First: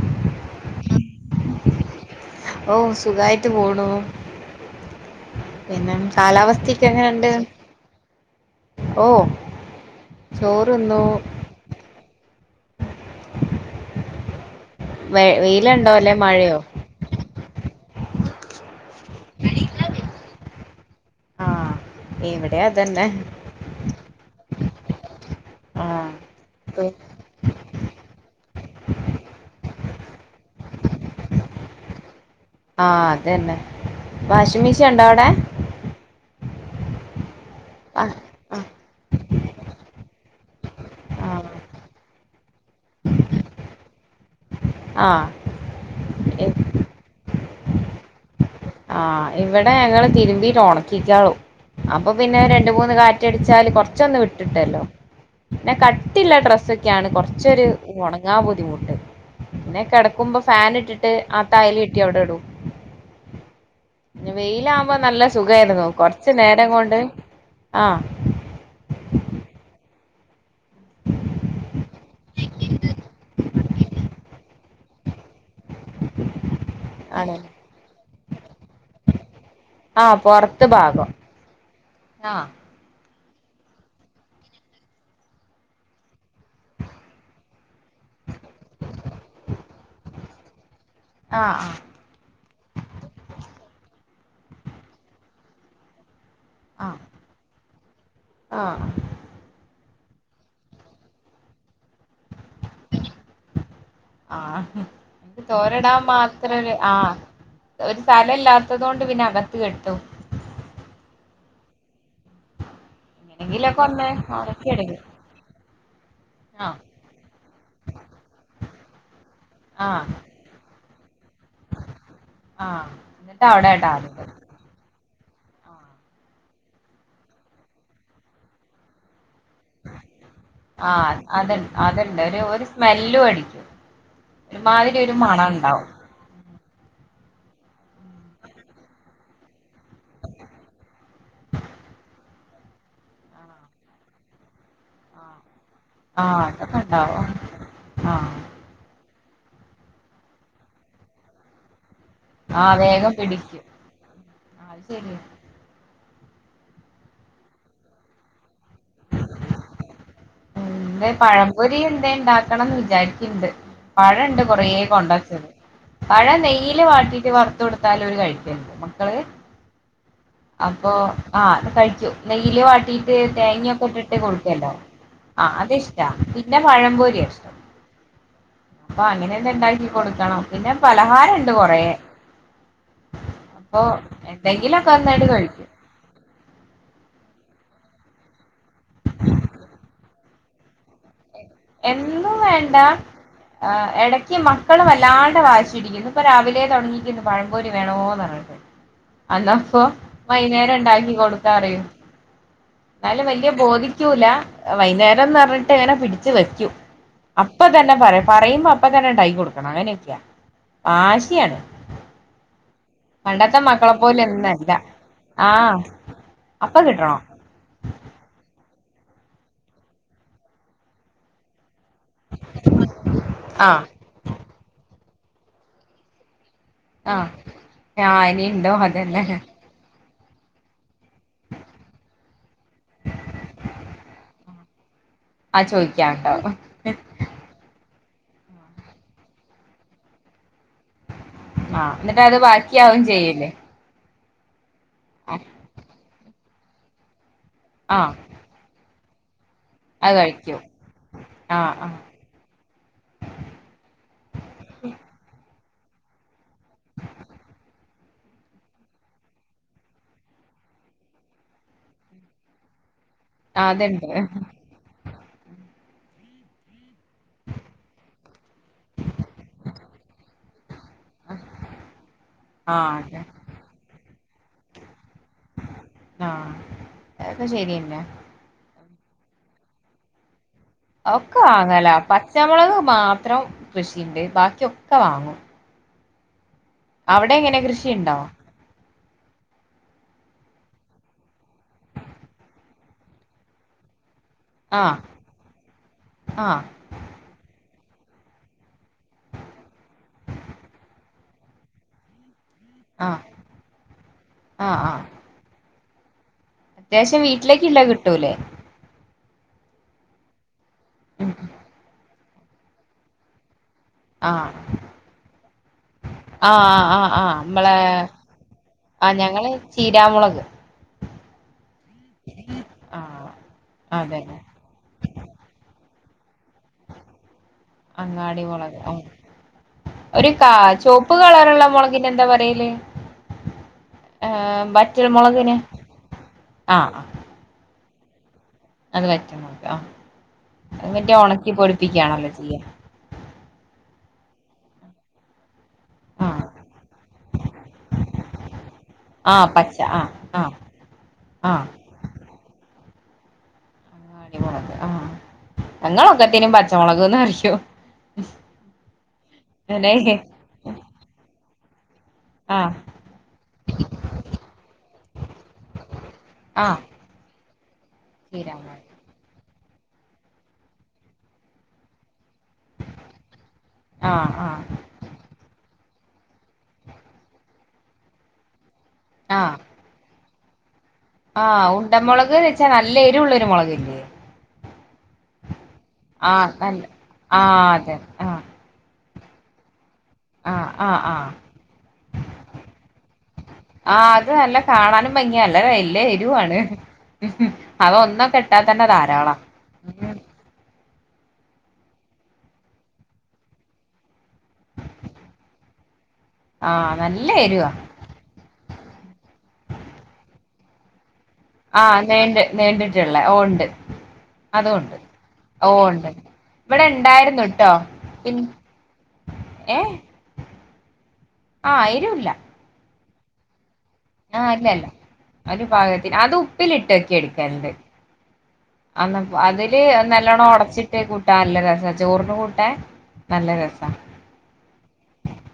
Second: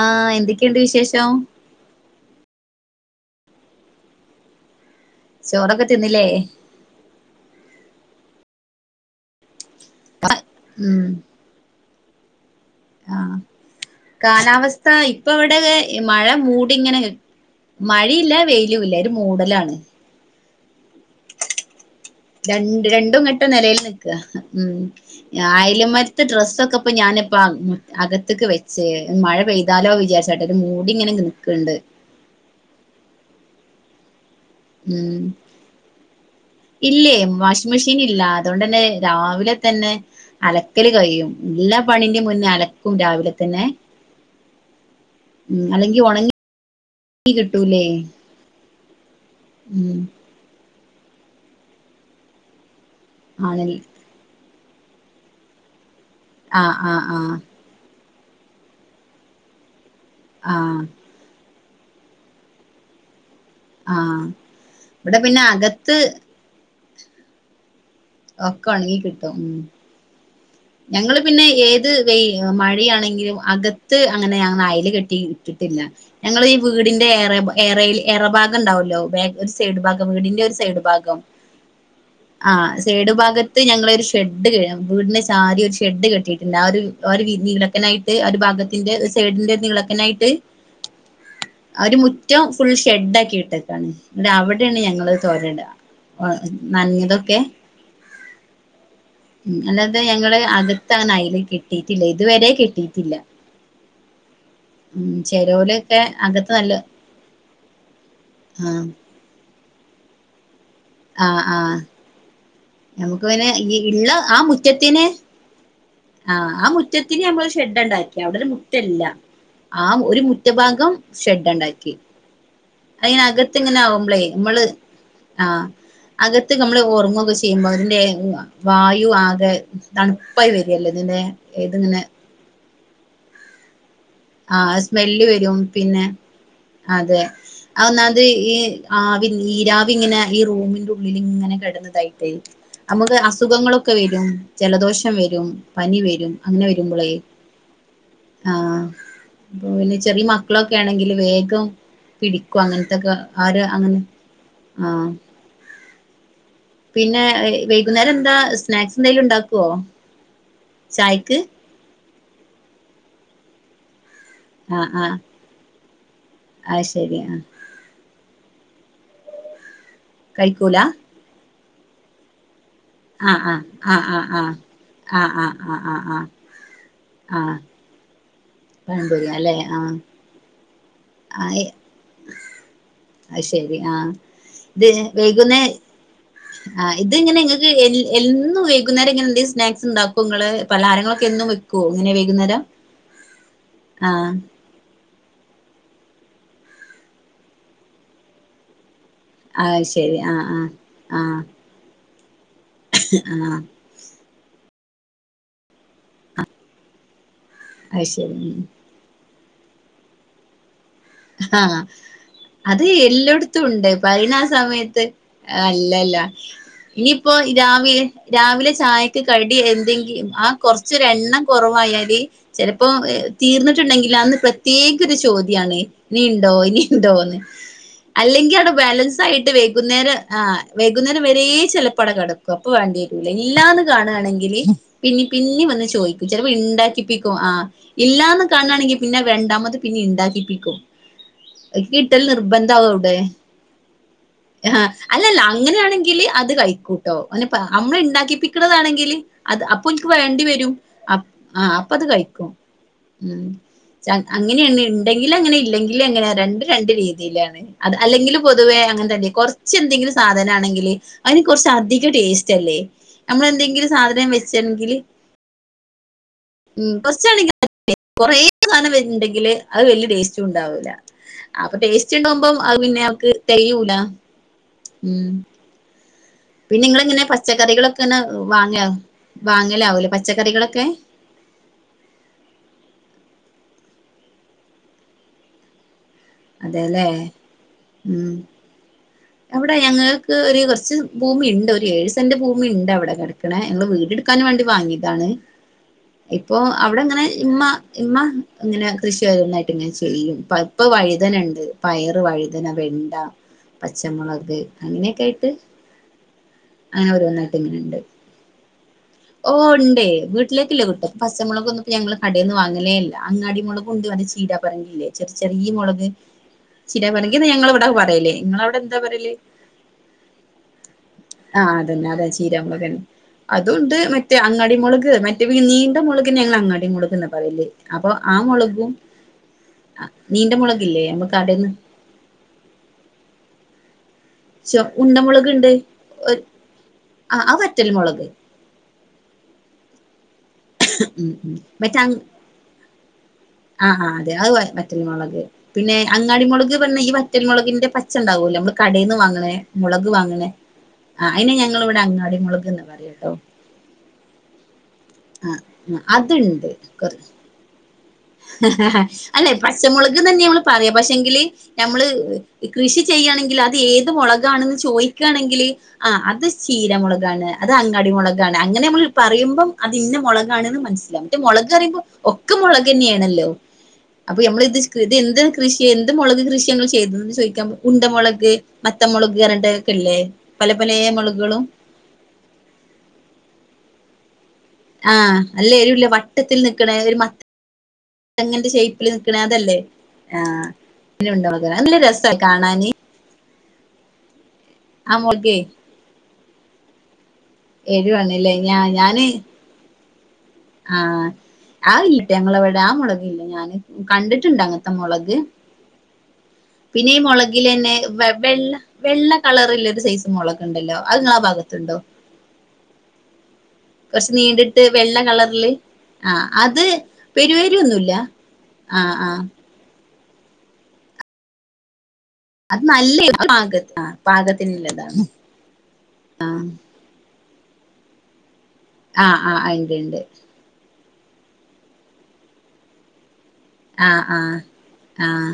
ആഹ് എന്തൊക്കെയുണ്ട് വിശേഷം ഓ സുഖായിട്ട് പോണു ചോറൊക്കെ പിന്നെ തിന്നില്ലേ കാലാവസ്ഥയൊക്കെ എങ്ങനെയുണ്ട് ഓ ചോറ് തിന്നു ഉം ആഹ് കാലാവസ്ഥ വെ ഇപ്പ ഇവിടെ വെയിലുണ്ടോ അല്ലെ മഴ മഴയോ മൂടി ഇങ്ങനെ മഴയില്ല വെ യിലുമില്ല ഒരു മൂടലാണ് ആഹ് ഇവിടെ രണ്ട്‌ അതന്നെ രണ്ടും കെട്ട നിലയിൽ നിക്കുക ഉം ആഹ് അയലമാരിത്തെ ഡ്രസൊക്കെ ഇപ്പ ഞാന് ഇപ്പ അകത്തക്ക് വെച്ച് മഴ പെയ്താലോ വിചാരിച്ചായിട്ട് ഒരു മൂടി ഇങ്ങനെ നിൽക്കണ്ട് ആഹ് അത് തന്നെ വാഷിംഗ് മെ ഉം ഇല്ലേ വാഷിംഗ് മെഷീൻ ആഹ് ഇല്ല ആഹ് അതുകൊണ്ടല്ലേ തന്നെ രാവിലെ തന്നെ അലക്കല് കഴിയും ആഹ് എല്ലാ പണിന്റെയും മുന്നേ അലക്കും രാവിലെ തന്നെ ആഹ് ഉ അല്ലെങ്കി ഉണങ്ങി കിട്ടൂല്ലേ ആഹ് ഇവിടെ ഞങ്ങള് തിരുമ്പിട്ടാ ഉണക്കിക്കാവൂ അപ്പൊ പിന്നെ രണ്ട്‌ മൂന്ന് കാ റ്റടിച്ചാല് ആണല്ലേ കുറച്ചൊന്ന് വിട്ട് കിട്ടൂല്ലോ പിന്നെ കട്ടിയുള്ള ആഹ് ആഹ് ഡ്രസ്സൊക്കെയാണ് ആഹ് കുറച്ചൊരു ഉണങ്ങാൻ ബുദ്ധിമുട്ട് പിന്നെ കിടക്കുമ്പോ ഫാൻ ആഹ് ഇട്ടിട്ട് ആ അയല് കെട്ടി അവിടെ ഇടും ആഹ് പിന്നെ വെയിലാകുമ്പോ ഇവിടെ നല്ല പിന്നെ സുഖവായിരുന്നു അകത്ത് കൊറച്ച് നേരം കൊണ്ട് ആഹ് ഒക്കെ ഒണങ്ങി കിട്ടും ഉം ഞങ്ങള് പിന്നെ ഏത് വെ മഴയാണെങ്കിലും അകത്ത് അങ്ങനെ ഞങ്ങള് അയല് കെട്ടി വിട്ടിട്ടില്ല ഞങ്ങൾ ഈ വീടിന്റെ എറ ആണ് എറെയിൽ എറ ഭാഗം ഉണ്ടാവല്ലോ ബാ ഒരു സൈഡ് ഭാഗം ആഹ് വീടിന്റെ ഒരു പൊറത്ത് സൈഡ് ഭാഗം ആഹ് സൈഡ് ഭാഗത്ത് ഞങ്ങളൊരു ഷെഡ് കെ വീടിന്റെ താഴെ ഒരു ഷെഡ് കെട്ടിയിട്ടുണ്ട് ആ ഒരു ഒരു നീളത്തിനായിട്ട് ആ ഒരു ഭാഗത്തിന്റെ സൈഡിന്റെ നീളത്തിനായിട്ട് [inaudible] ആഹ് ആഹ് ഒരു മുറ്റം ഫുൾ ഷെഡ് ആക്കി ഇട്ടേക്കാണ് എന്നിട്ട് അവിടെയാണ് ഞങ്ങള് തോരാനിടുക ആഹ് നനഞ്ഞതൊക്കെ ആഹ് ഉം അല്ലാ ത്തെ ഞങ്ങള് അകത്തങ്ങനെ അയല് കെട്ടിയിട്ടില്ല ഇതുവരെ കെട്ടിയിട്ടില്ല ആഹ് എനിക്ക് തോര ഇടാൻ അകത്ത് മാത്രം നല്ല ഒരു ആ ഒരു സ്ഥലം ഇല്ലാത്തത് ആഹ് കൊണ്ട് പിന്നെ അകത്ത് കെട്ടും ആഹ് ആഹ് നമുക്ക് പിന്നെ ഈ എങ്ങനെങ്കിലൊക്കെ ഒന്ന് ഇള്ള ആ ഒണക്കി എടുക്കും മുറ്റത്തിന് ആഹ് ആ മുറ്റത്ത്‌ നമ്മള് ഒരു ഷെഡുണ്ടാക്കി അവിടൊരു മുറ്റവില്ല ആ ആഹ് ഒരു മുറ്റഭാഗം ഷെഡുണ്ടാക്കി ആഹ് അയിങ്ങന എന്നിട്ട് അവിടെ അകത്തിങ്ങനെ ആകുമ്പളേ ഇടാറുണ്ട് നമ്മള് ആ അകത്ത് നമ്മള് ഒറങ്ങുവൊക്കെ ചെയ്യുമ്പോ അതിന്റെ വായു ആകെ തണുപ്പായി വരികല്ലേ ഇതിന്റെ ആഹ് അത ഇതിങ്ങനെ അതന്നേ ഒരു ഒരു സ്മെല്ലും അടിക്കും ആഹ് ഒരുമാതിരി ഒരു സ്മെല്ല് മണം വരും ഉണ്ടാവും പിന്നെ അതെ അത് ഒന്നാമത് ഈ ആവി നീരാവി ഇങ്ങനെ ഈ റൂമിന്റെ ഉള്ളിലിങ്ങനെ കെടന്ന് ഇതായിട്ടെ നമുക്ക് അസുഖങ്ങളൊക്കെ വരും ജലദോഷം വരും പനി വരും ആഹ് അങ്ങനെ അതൊക്കെ വരുമ്പളേ ഉണ്ടാവും ആഹ് അപ്പ പിന്നെ ചെറിയ മക്കളൊക്കെ ആണെങ്കിൽ വേഗം പിടിക്കും ആഹ് വേഗം അങ്ങനത്തൊക്കെ ആര് പിടിക്കും അങ്ങനെ അത് ആഹ് ശരിയാ പിന്നെ വൈകുന്നേരം എന്താ സ്നാക്സ് എന്തെലും ഉണ്ടാക്കുവോ എന്തെ ചായക്ക് പഴംപൊരി എന്തേ ഉണ്ടാക്കണോന്ന് വിചാരിക്കണ്ട് പഴം ഉണ്ട് കൊറേ ആ ആ കൊണ്ടെ വച്ചത് പഴം ആ നെയ്യില് ശരി വാട്ടീട്ട് ആ വറ ഇടുത്ത് കൊടുത്താലോര് കഴിക്ക്ണ്ട് മക്കള് കഴിക്കൂല അപ്പൊ ആ ആഹ് അത് കഴിക്കും നെയ്യില് വാട്ടീട്ട് ആ തേങ്ങൊക്കെ ആ ഇട്ടിട്ട് ആ ആ കൊടുക്കല്ലോ ആ ആ അതിഷ്ടാ ആ പിന്നെ പഴംപൊരിയാ ആ ഇഷ്ടം അപ്പൊ പഴംപൊരി അങ്ങനെ എന്തേ അല്ലെ ആ ഇണ്ടാക്കി കൊടുക്കണം പിന്നെ ആ പലഹാരംണ്ട് കൊറേ അത് ശരി അപ്പൊ ആഹ് ഇത് എന്തെങ്കിലൊക്കെ ഒന്നായിട്ട് കഴിക്കും വൈകുന്നേ ആഹ് ഇത് ഇങ്ങനെ ഇങ്ങക്ക് എന്നും വൈകുന്നേരം ഇങ്ങനെ എന്തേ സ്നാക്സ് ഇണ്ടാകും ക്കും ഇങ്ങള് പലഹാരങ്ങളൊക്കെന്നും വി എന്നും വേണ്ട ആ എടക്ക് മ മക്കള് വല്ലാണ്ട് വാശിപിടിക്കുന്ന് ഇന്ന് ഇപ്പൊ രാവിലേ തുടങ്ങിക്കിന്ന് പഴം പൊരി വേണോന്ന് പറഞ്ഞാടണ്ട് അന്നപ്പൊ അത് ശരി ആ ആ വൈന്നേരം ഇണ്ടാക്കി ആ കൊടുക്കാറിയും ഇന്നാലും വല്യ ആ ബോധിക്കൂല വൈന്നേരംന്ന് പറഞ്ഞിട്ട് ഇങ്ങനെ പിടിച്ച് വെക്കും അപ്പ തന്നെ അത് പറയും ശരി ഉം. പറയുമ്പോ അപ്പ തന്നെ ഇണ്ടാക്കി കൊടുക്കണം അങ്ങനെയൊക്കെയാ വാശി ആഹ് അത് പണ്ടത്തെ എല്ലോട്ത്തുണ്ട് മക്കളെ പോലെ പറയിണാ ഒന്നല്ല സമയത്ത് ആഹ് അല്ലല്ല അപ്പ ഇനി കിട്ടണോ ഇപ്പോ ഈ രാവിലെ രാവിലെ ചായക്ക് കടി എന്തെങ്കിലും ആ കുറച്ചൊര് എണ്ണം കുറവായാൽ ചിലപ്പോ ആഹ് തീർന്നിട്ടുണ്ടെങ്കിലോ അന്ന് പ്രത്യേക ഒരു ചോദ്യാണ് ഇനി ഉണ്ടോ ഇനി ആഹ് ഇണ്ടോന്ന് ആഹ് ഇനി അല്ലെങ്കിൽ അത് ഇണ്ടോ അതന്നെ ബാലൻസായിട്ട് വൈകുന്നേരം ആഹ് വൈകുന്നേരം വരെ ചെലപ്പോ അവടെ കെടക്കും അപ്പൊ വേണ്ടി വരൂല ഇല്ലാന്ന് കാണാണെങ്കില് പിന്നിം ആഹ് പിന്നിം വന്ന് ചോയിക്കും ചിലപ്പോ ചോയിക്കാണ്ടാവും ഇണ്ടാക്കിപ്പിക്കും ആഹ് ഇല്ലാന്ന് കാണാണെങ്കിൽ പിന്നെ രണ്ടാമത് പിന്നെ ഇണ്ടാക്കിപ്പിക്കും ഇക്കി ആഹ് കിട്ടൽ എന്നിട്ട് അത് നിർബന്ധാവും ബാക്കിയാവും അവിടെ ചെയ്യൂലേ ആഹ് അല്ലല്ല അങ്ങനെയാണെങ്കില് അത് കഴിക്കൂട്ടോ ഓന് നമ്മള് ആഹ് ഇണ്ടാക്കിപ്പി ക്കണതാണെങ്കിൽ അത് അപ്പൊ ഓല്ക്ക് വേണ്ടി വരും അപ് ആ ആഹ് അപ്പൊ ആഹ് അത് കഴിക്കും ഉം അങ്ങനെയാണ് ഇണ്ടെങ്കിലങ്ങനെ ഇല്ലെങ്കിലങ്ങനെ രണ്ടും രണ്ട് രീതിയിലാണ് അത് അല്ലെങ്കിലും പൊതുവേ അങ്ങൻതന്നെ കൊറച്ച് എന്തെങ്കിലും സാധനാണെങ്കില് അയിന് കുറച്ച് അധികം ടേസ്റ്റല്ലേ നമ്മൾ എന്തെങ്കിലും അതുണ്ട് സാധനം വെച്ചെങ്കില് ഉം കൊറച്ചാണെങ്കില് [unintelligible] കൊറേ സാധനം വരുന്നുണ്ടെങ്കില് അത് വല്യ ടേസ്റ്റുണ്ടാ ല്ല അപ്പൊ ടേസ്റ്റുണ്ടാമ്പം അത് ആഹ് പിന്നെ അതെ അവക്ക് തെയ്യൂല ഉം ആഹ് പിന്നെ ഇങ്ങളെങ്ങനെ അതൊക്കെ ശരിയന്നെ പച്ചക്കറികളൊക്കെണ വാങ്ങ വാങ്ങലാവൂലെ പച്ചക്കറികളൊക്കെ ഒക്കെ വാങ്ങലാ പച്ചമുളക് മാത്രം കൃഷിയ്ണ്ട് ബാക്കിയൊക്കെ വാങ്ങും അതെല്ലേ അവിടെ എങ്ങനെ കൃഷി ഇണ്ടോ ഉം അവിടെ ഞങ്ങൾക്ക് ഒരു കുറച്ച് ഭൂമിയ്ണ്ട് ഒരു ഏഴ് സെന്റ് ഭൂമിയ്ണ്ട് അവിടെ കിടക്കണെ ഞങ്ങള് വീട് ഇട്ക്കാൻ വേണ്ടി ആഹ് വാങ്ങിയതാണ് ഇപ്പോ ആഹ് അവിടെ ഇങ്ങനെ ഇമ്മ ഇമ്മ ഇങ്ങനെ കൃഷി ഓരോന്നായിട്ട് ഇങ്ങനെ ചെയ്യും ഇപ്പ വഴുതനണ്ട് പയറ് വഴുതന വെണ്ട ആഹ് പച്ചമുളക് ആഹ് ആഹ് അങ്ങനെയൊക്കെ ആയിട്ട് അങ്ങനെ അത്യാവശ്യം ഒരോന്നായിട്ട് വീട്ടിലേക്കുള്ളത് ഇങ്ങനെണ്ട് കിട്ടൂലേ ഓ ഉണ്ടേ വീട്ടിലേക്കല്ലേ കിട്ടും ഉം പച്ച മുളക് ഇന്നിട്ട് ഞങ്ങൾ കടേന്ന് വാങ്ങലേല്ല അങ്ങാടി മുളകും ഉണ്ട് അ ആഹ് ചീനാ പറങ്കില്ലേ ചെറിയ ചെറിയ മുളക് ആഹ് ആഹ് ആഹ് ആഹ് ചീനപറങ്കി നമ്മളെ ഞങ്ങളവിടെക്കെ പറയല് ഇങ്ങളെ അവിടെ എന്താ ആഹ് പറയല് ഞങ്ങള് ചീരാമുളക് ആഹ് അതന്നെ അതെ ചീരാമുളക് ന്നെ ആഹ് അതുംണ്ട് മറ്റേ അതന്നെ അങ്ങ ങ്ങടി മുളക് മറ്റേ നീണ്ട മുളക്ന് ഞങ്ങൾ അങ്ങാട്ടി മുളക്ന്നാ പറയല് അപ്പൊ ആ അങ്ങാടി മുളക് മുളകും ആഹ് ഒരു കാ നീണ്ട മുളകില്ലേ ചോപ്പ് നമ്മ കളറുള്ള കടേന്ന് മുളകിന് എന്താ പറയല് ഏഹ് ചോ വറ്റൽ ഉണ്ട മുളക് മുളകിന് ഇണ്ട് ആഹ് അത്‌ വറ്റൽ മുളക് അത് വറ്റൽ മുളക് ആ അത് പിന്നെ ഉം ഉണക്കി ഉം മറ്റേ ആഹ് പൊടിപ്പിക്കയാണല്ലോ ചെയ്യ ആഹ് ആ അതെ അത് വറ്റൽ വറ്റ ൽമുളഗ്.. പിന്നെ ആഹ് അങ്ങാടിമുളക് പിന്നെ ഈ വറ്റൽമുളകിന്റെ പച്ച ണ്ടാവൂലെ നമ്മ കടെന്ന് വാങ്ങണ ആഹ് പച്ച മുളക് ആഹ് വാങ്ങണേ ആഹ് ആ അയിനെ ആഹ് ഞങ്ങളി ഇവിടെ അങ്ങാടി മുളക്ന്നാ പറയട്ടോ. മളക് ആ ആഹ് ആഹ് ഞങ്ങളൊക്കെത്തനും അതുണ്ട് കൊറ പച്ചമുളക്ന്ന്റിയും. അല്ലെ അല്ലെ പച്ചമുളക് ന്നെ നമ്മള് പറയാ പക്ഷെങ്കില്. ഞമ്മള് ആഹ് കൃഷി ചെയ്യയാണെങ്കിൽ അത് ഏത് മുളകാണെന്ന് ചോദിക്കയാണെങ്കില് ആ അത് ആഹ് ചീരമുളകാണ് അത് അങ്ങാടി മുളകാണ് അങ്ങനെ ചീരാമുളക് നമ്മള് പറയുമ്പം അത് ഇന്ന മുളകാണെന്ന് മനസ്സിലാക മറ്റേ മുളക്റുമ്പോ ഒക്കെ മുളക്ന്നെയാണല്ലോ. ആഹ് അപ്പൊ ആഹ് ഞമ്മള് ഇത് ഇത് എന്ത് കൃഷി എന്ത് മുളക് കൃഷി ചെയ്തന്ന് ചോദിക്കാം ഉണ്ടമളക് മത്തമുളക് ആഹ് പറഞ്ഞട്ട്. ല്ലേ പല പല മുളകുകളും ആഹ് ഉണ്ടമുളക്ന്ന് വെച്ചാ നല്ല എരു ഉള്ളരു മുളക്ല്ലേ. ആഹ നല്ല എരു ഉള്ള ആഹ് വട്ടത്തിൽ നല്ല നിക്കണ ഒരു ആഹ് അതെ ആഹ് മങ്ങന്റെ ശ. നണ അതല്ലേ ആ ആഹ് ആഹ് ഉണ്ട മുളക് നല്ല രസ കാണാന് ആഹ അത് നല്ല കാണാനും ആ ഭംഗിയ മുളകേ നല്ല എരുവാണ് എരുവാണല്ലേ ഞാ അതൊന്നട്ടാതന്നെ ധാരാള ആഹ ആ ഇല്ലിട്ട ഞങ്ങ അവിടെ ആ മുളക് ഇല്ല ഞാന് കണ്ടിട്ടുണ്ട് അങ്ങനത്തെ മുളക്. ആഹ് പിന്നെ ഈ നല്ല എരുവാ മുളകിലന്നെ വെള്ള വെള്ള കളറുള്ള ഒരു സൈസ് മുളകണ്ടല്ലോ അത്ങ്ങളാ പക ആഹ നീ നീണ്ടിട്ടുള്ളേ ഓ ഉണ്ട്. കൊറച്ച് നീണ്ടിട്ട് അതുണ്ട് വെള്ള ഓ കളറില് ഉണ്ട് ആ അത് ഇവിടെ ഉണ്ടായിരുന്നു പെരുവേരന്നുല്ല. ആഹ ആഹ ഏഹ ആഹ എരുല്ല. അത് നല്ലരു ആഹ അല്ലല്ല ഒരു പാഗത്തിന് അത് ഉപ്പിലിട്ട് വക്കടുക്കാനണ്ട്. അ ആഹ് ആഹ് അതില് ഇണ്ട് ഇണ്ട് നല്ലണ്ണം ഉടച്ചിട്ട് കൂട്ടാ നല്ല രസാ ചോറിന് കൂട്ടാ നല്ല രസാ. ആഹ് ആഹ് ആഹ്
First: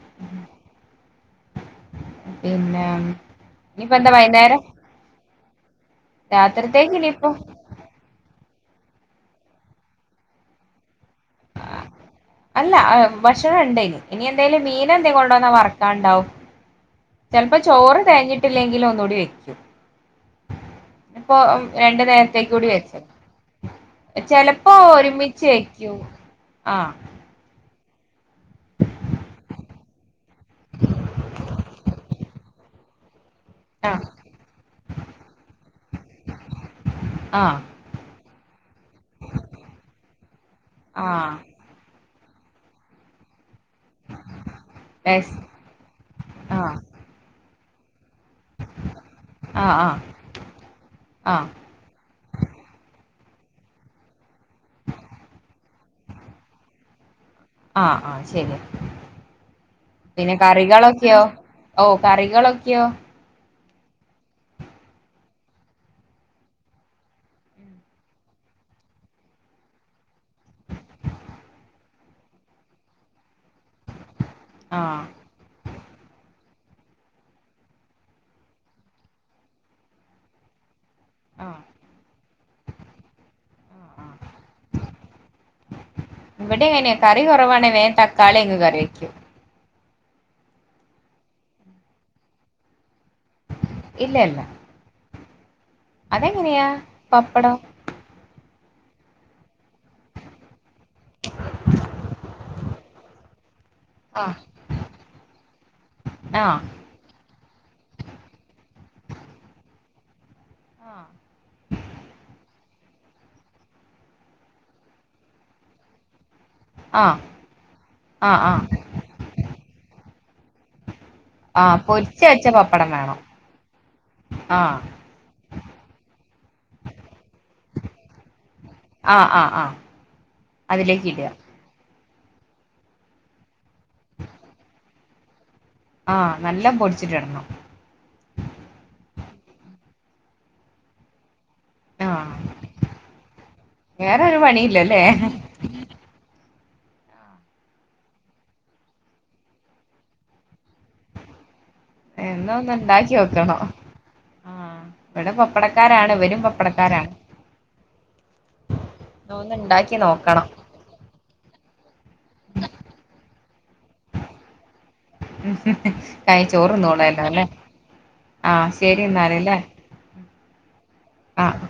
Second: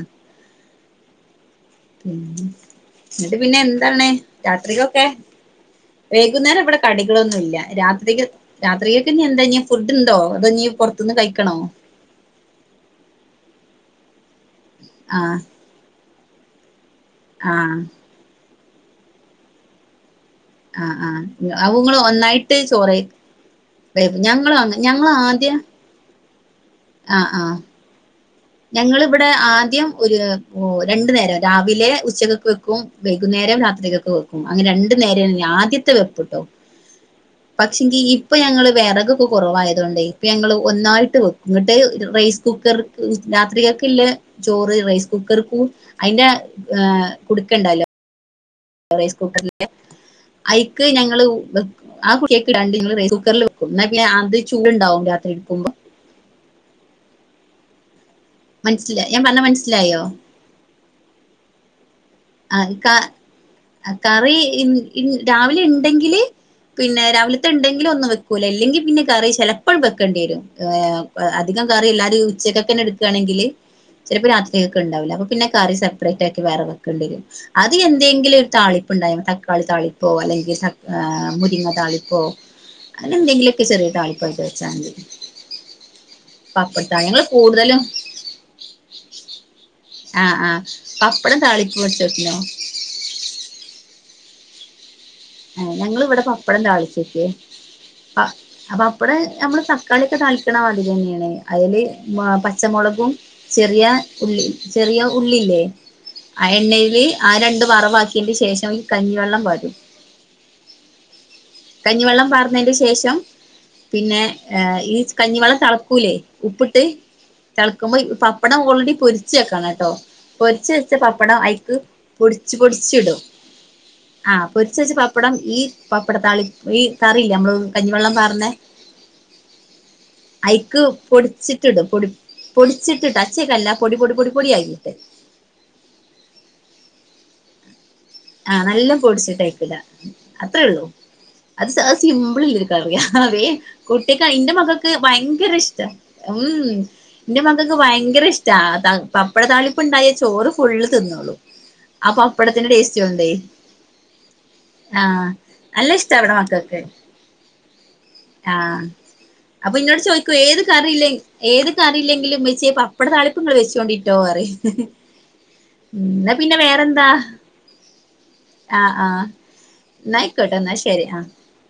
ഉ പിന്നെ ന്നിട്ട് പിന്നെ ഇനിയിപ്പ എന്താണ് എന്താ വൈന്നേരം രാത്രികൊക്കെ? വൈകുന്നേരം വിടെ രാത്രിത്തേക്ക് ഇനിയിപ്പോ കടികളൊന്നും ഇല്ല രാത്രിക്ക് രാത്രികൊക്കെ ഇഞ്ഞിന്താ ഇ ഫുഡ് ണ്ടോ അതൊ ഞ്ഞി പുറത്തുന്ന് കഴിക്കണോ? അല്ല ഭക്ഷണം ഉണ്ടനു ഇനിന്താലും മീന എന്തെങ്ക ആഹ് കൊണ്ടോന്നാ വറക്കാണ്ടാവും. ചലപ്പോ ആഹ് ചോറ് തേഞ്ഞിട്ടില്ലെങ്കിലും ഒന്നുകൂടി വെക്കും. ആഹ് ആഹ് പ്പൊ അപ്പൊ ഇങ്ങള് രണ്ടു നേരത്തേക്ക് ഒന്നായിട്ട് കൂടി ചോറ് വെക്കും. ഞങ്ങള് ചെലപ്പോ ഞങ്ങള് ഒരുമിച്ച് ആദ്യം വെക്കൂ ആഹ ആഹ് ആഹ് ഞങ്ങളിവിടെ ആദ്യം ഒരു ഓ രണ്ടു നേരം രാവിലെ ഉച്ചക്ക് വെക്കും വൈകുന്നേരംരാത്രി ആഹ് തെക്ക് വെക്കും രാത്രി ത്തെ വെക്കും അങ്ങനെ രണ്ടു നേരം ആദ്യത്തെ വെപ്പ്ട്ടോ ആഹ് പക്ഷെങ്ക ഇപ്പൊ ഞങ്ങൾ വിറകൊക്കെ കുറവായതു കൊണ്ട് ഇപ്പൊ ഞങ്ങൾ ഒന്നായിട്ട് ആഹ് വെക്കും ഇ റൈസ് കുക്കർ രാത്രികക്ക ഇല്ലേ ചോറ് റൈസ് രസ് കുക്കർക്കും അതിന്റെ ആഹ് ഹ് കു ടുക്കണ്ടല്ലോ റൈസ്കൂക്ക റിന്റെ ആഹ് ആഹ് അയിക്ക് ഞങ്ങള് ആഹ് ആ കുക്ക്ണ്ട കുക്കറിൽ വെക്ക എന്നെ അത് ചൂടു ഉണ്ടാവും രാത്രി എടുക്കുമ്പോ ആ ആഹ് ശരി മനസ്സില ഞാൻ പറഞ്ഞ മനസിലായോ പിന്നെ കറികളൊക്കെയോ ഓ കറികൾ ആ ക കറി രാവിലെ ഇണ്ടെങ്കില് പിന്നെ രാവിലത്തെ ഉണ്ടെങ്കിലും ഒന്നും വെക്കൂല ഇല്ലെങ്കിൽ പിന്നെ കറി ചിലപ്പോഴും വെക്കണ്ടി വരും അധികം കറി എല്ലാവ രും ഉച്ചക്കെ തന്നെ എടുക്കുകയാണെങ്കിൽ ചിലപ്പോ രാത്രി ആഹ് ഒക്കെണ്ടാവില്ല അപ്പ പിന്നെ കറി സെപ്പറേ ആക്കി വേറേ വെക്കും അത് എന്തെങ്കിലും ഒരു താളിപ്പ്ണ്ടായമതി തക്കാളി താളിപ്പോ അല്ലെങ്കിൽ ആഹ് മുരിങ്ങ താളിപ്പോ അങ്ങനെ എന്തെങ്കിലുക്കെ ചെറിയ ആഹ് ആഹ് താളിപ്പോക്കി വെച്ചാമതി ഇവിടെ അങ്ങനെ കറി കുറവാണ വേഗം തക്കാളി യ ങ്ങ് കറി വെക്കും ആഹ് ആഹ് പപ്പടം താളിപ്പ് വെച്ചക്കനോ ഇല്ല ഇല്ല ആ ഞങ്ങൾ ഇവിടെ പപ്പടം അതെങ്ങനെയാ താളിച്ച് വെക്കും പപ്പടം അപ്പടം നമ്മള് തക്കാളിയ ഒക്കെ താളിക്കണ മതിരിന്നെയാണ് അതില് പച്ചമുളകും ചെറിയ ആഹ് ഉള്ളി ചെറിയ ഉള്ളില്ലേ ആ ആഹ് എണ്ണയില് ആ രണ്ട് വറവാക്കിയന്റെ ശേഷം ഈ കഞ്ഞിവെള്ളം പാ രും ആഹ് കഞ്ഞിവെള്ളം പാർന്നതിന്റെ ശേഷം പിന്നെ ഈ കഞ്ഞിവള തളക്കൂലേ ഉപ്പിട്ട ആഹ് തിളക്കുമ്പോ ആഹ് പപ്പടം ആഹ് ഓൾറെഡി പൊരിച്ച് വെക്കണം കേട്ടോ പൊരി ച്ച് ച്ച പപ്പടം അയിക്ക് ആഹ് പൊരിച്ച് വെച്ച പൊടിച്ച് പൊടിച്ച പപ്പടം ഇടും വേണം ആ പൊരിച്ച് ആഹ് വെച്ച പപ്പടം ഈ പപ്പടത്താളി ഈ കറിയില്ലേ നമ്മള് കഞ്ഞിവെള്ളം പർന്നേ ആഹ് ആഹ് ആഹ് അയി ക്ക് അതിലേക്ക് പൊടി ഇടുക ച്ചിട്ടിടും പൊടി പൊടിച്ചിട്ടിട്ട് അച്ചല് ക്കല്ല പൊടി പൊടി പൊടി പൊടിയാക്കിയിട്ട് ആഹ് നല്ല പൊടിച്ചിട്ടി ഇടണം ആഹ് നല്ല പൊടിച്ചിട്ട് ആയിക്ക് ഇട അത്രേ ഉള്ളൂ അത് ആഹ് സിമ്പിളില്ല ക്കാറിയ അതേ കുട്ടിക്ക് വേറൊരു ഇന്റെ മകൾക്ക് പണിയില്ലല്ലേ ഭയങ്കര ഇഷ്ട്ടാ ഉം ഇന്റെ മകൾക്ക് ഭയങ്കര ഇഷ്ട പപ്പട താളിപ്പ് ഉണ്ടായ ചോറ് ഫുള്ള് തിന്നോള്ളും എന്നാ ഒന്ന് അപപ്പടത്തിന്റെടെസ്റ്റ്‌ ഇണ്ടാക്കി ണ്ടേ നോക്കണം ആഹ് ഇവിടെ നല്ല ഇഷ്ട പപ്പടക്കാരാണ് ഇവിടെ ഇവരും മക്കൾക്കെ പപ്പടക്കാരാണ് ആഹ് ഒന്ന് അപ്പൊ ഇണ്ടാക്കി ഇന്നോട് ചോദിക്കോ നോക്കണം ഏത് ഏതു കറിലേലും ഏത് കറില്ലെങ്കിലും ഉമ്മച്ചിയെ പപ്പട താളിപ്പങ്ങള് വെച്ചോണ്ടിട്ടോ പറയും ഉം ന്നാ കൈ പിന്നെ വേറെന്താ ചോറുംന്നല്ലോ അല്ലേ ആഹ് ശരി എന്നാലല്ലേ ന്നായിക്കോട്ടെ ന്നാ ശരി ആഹ്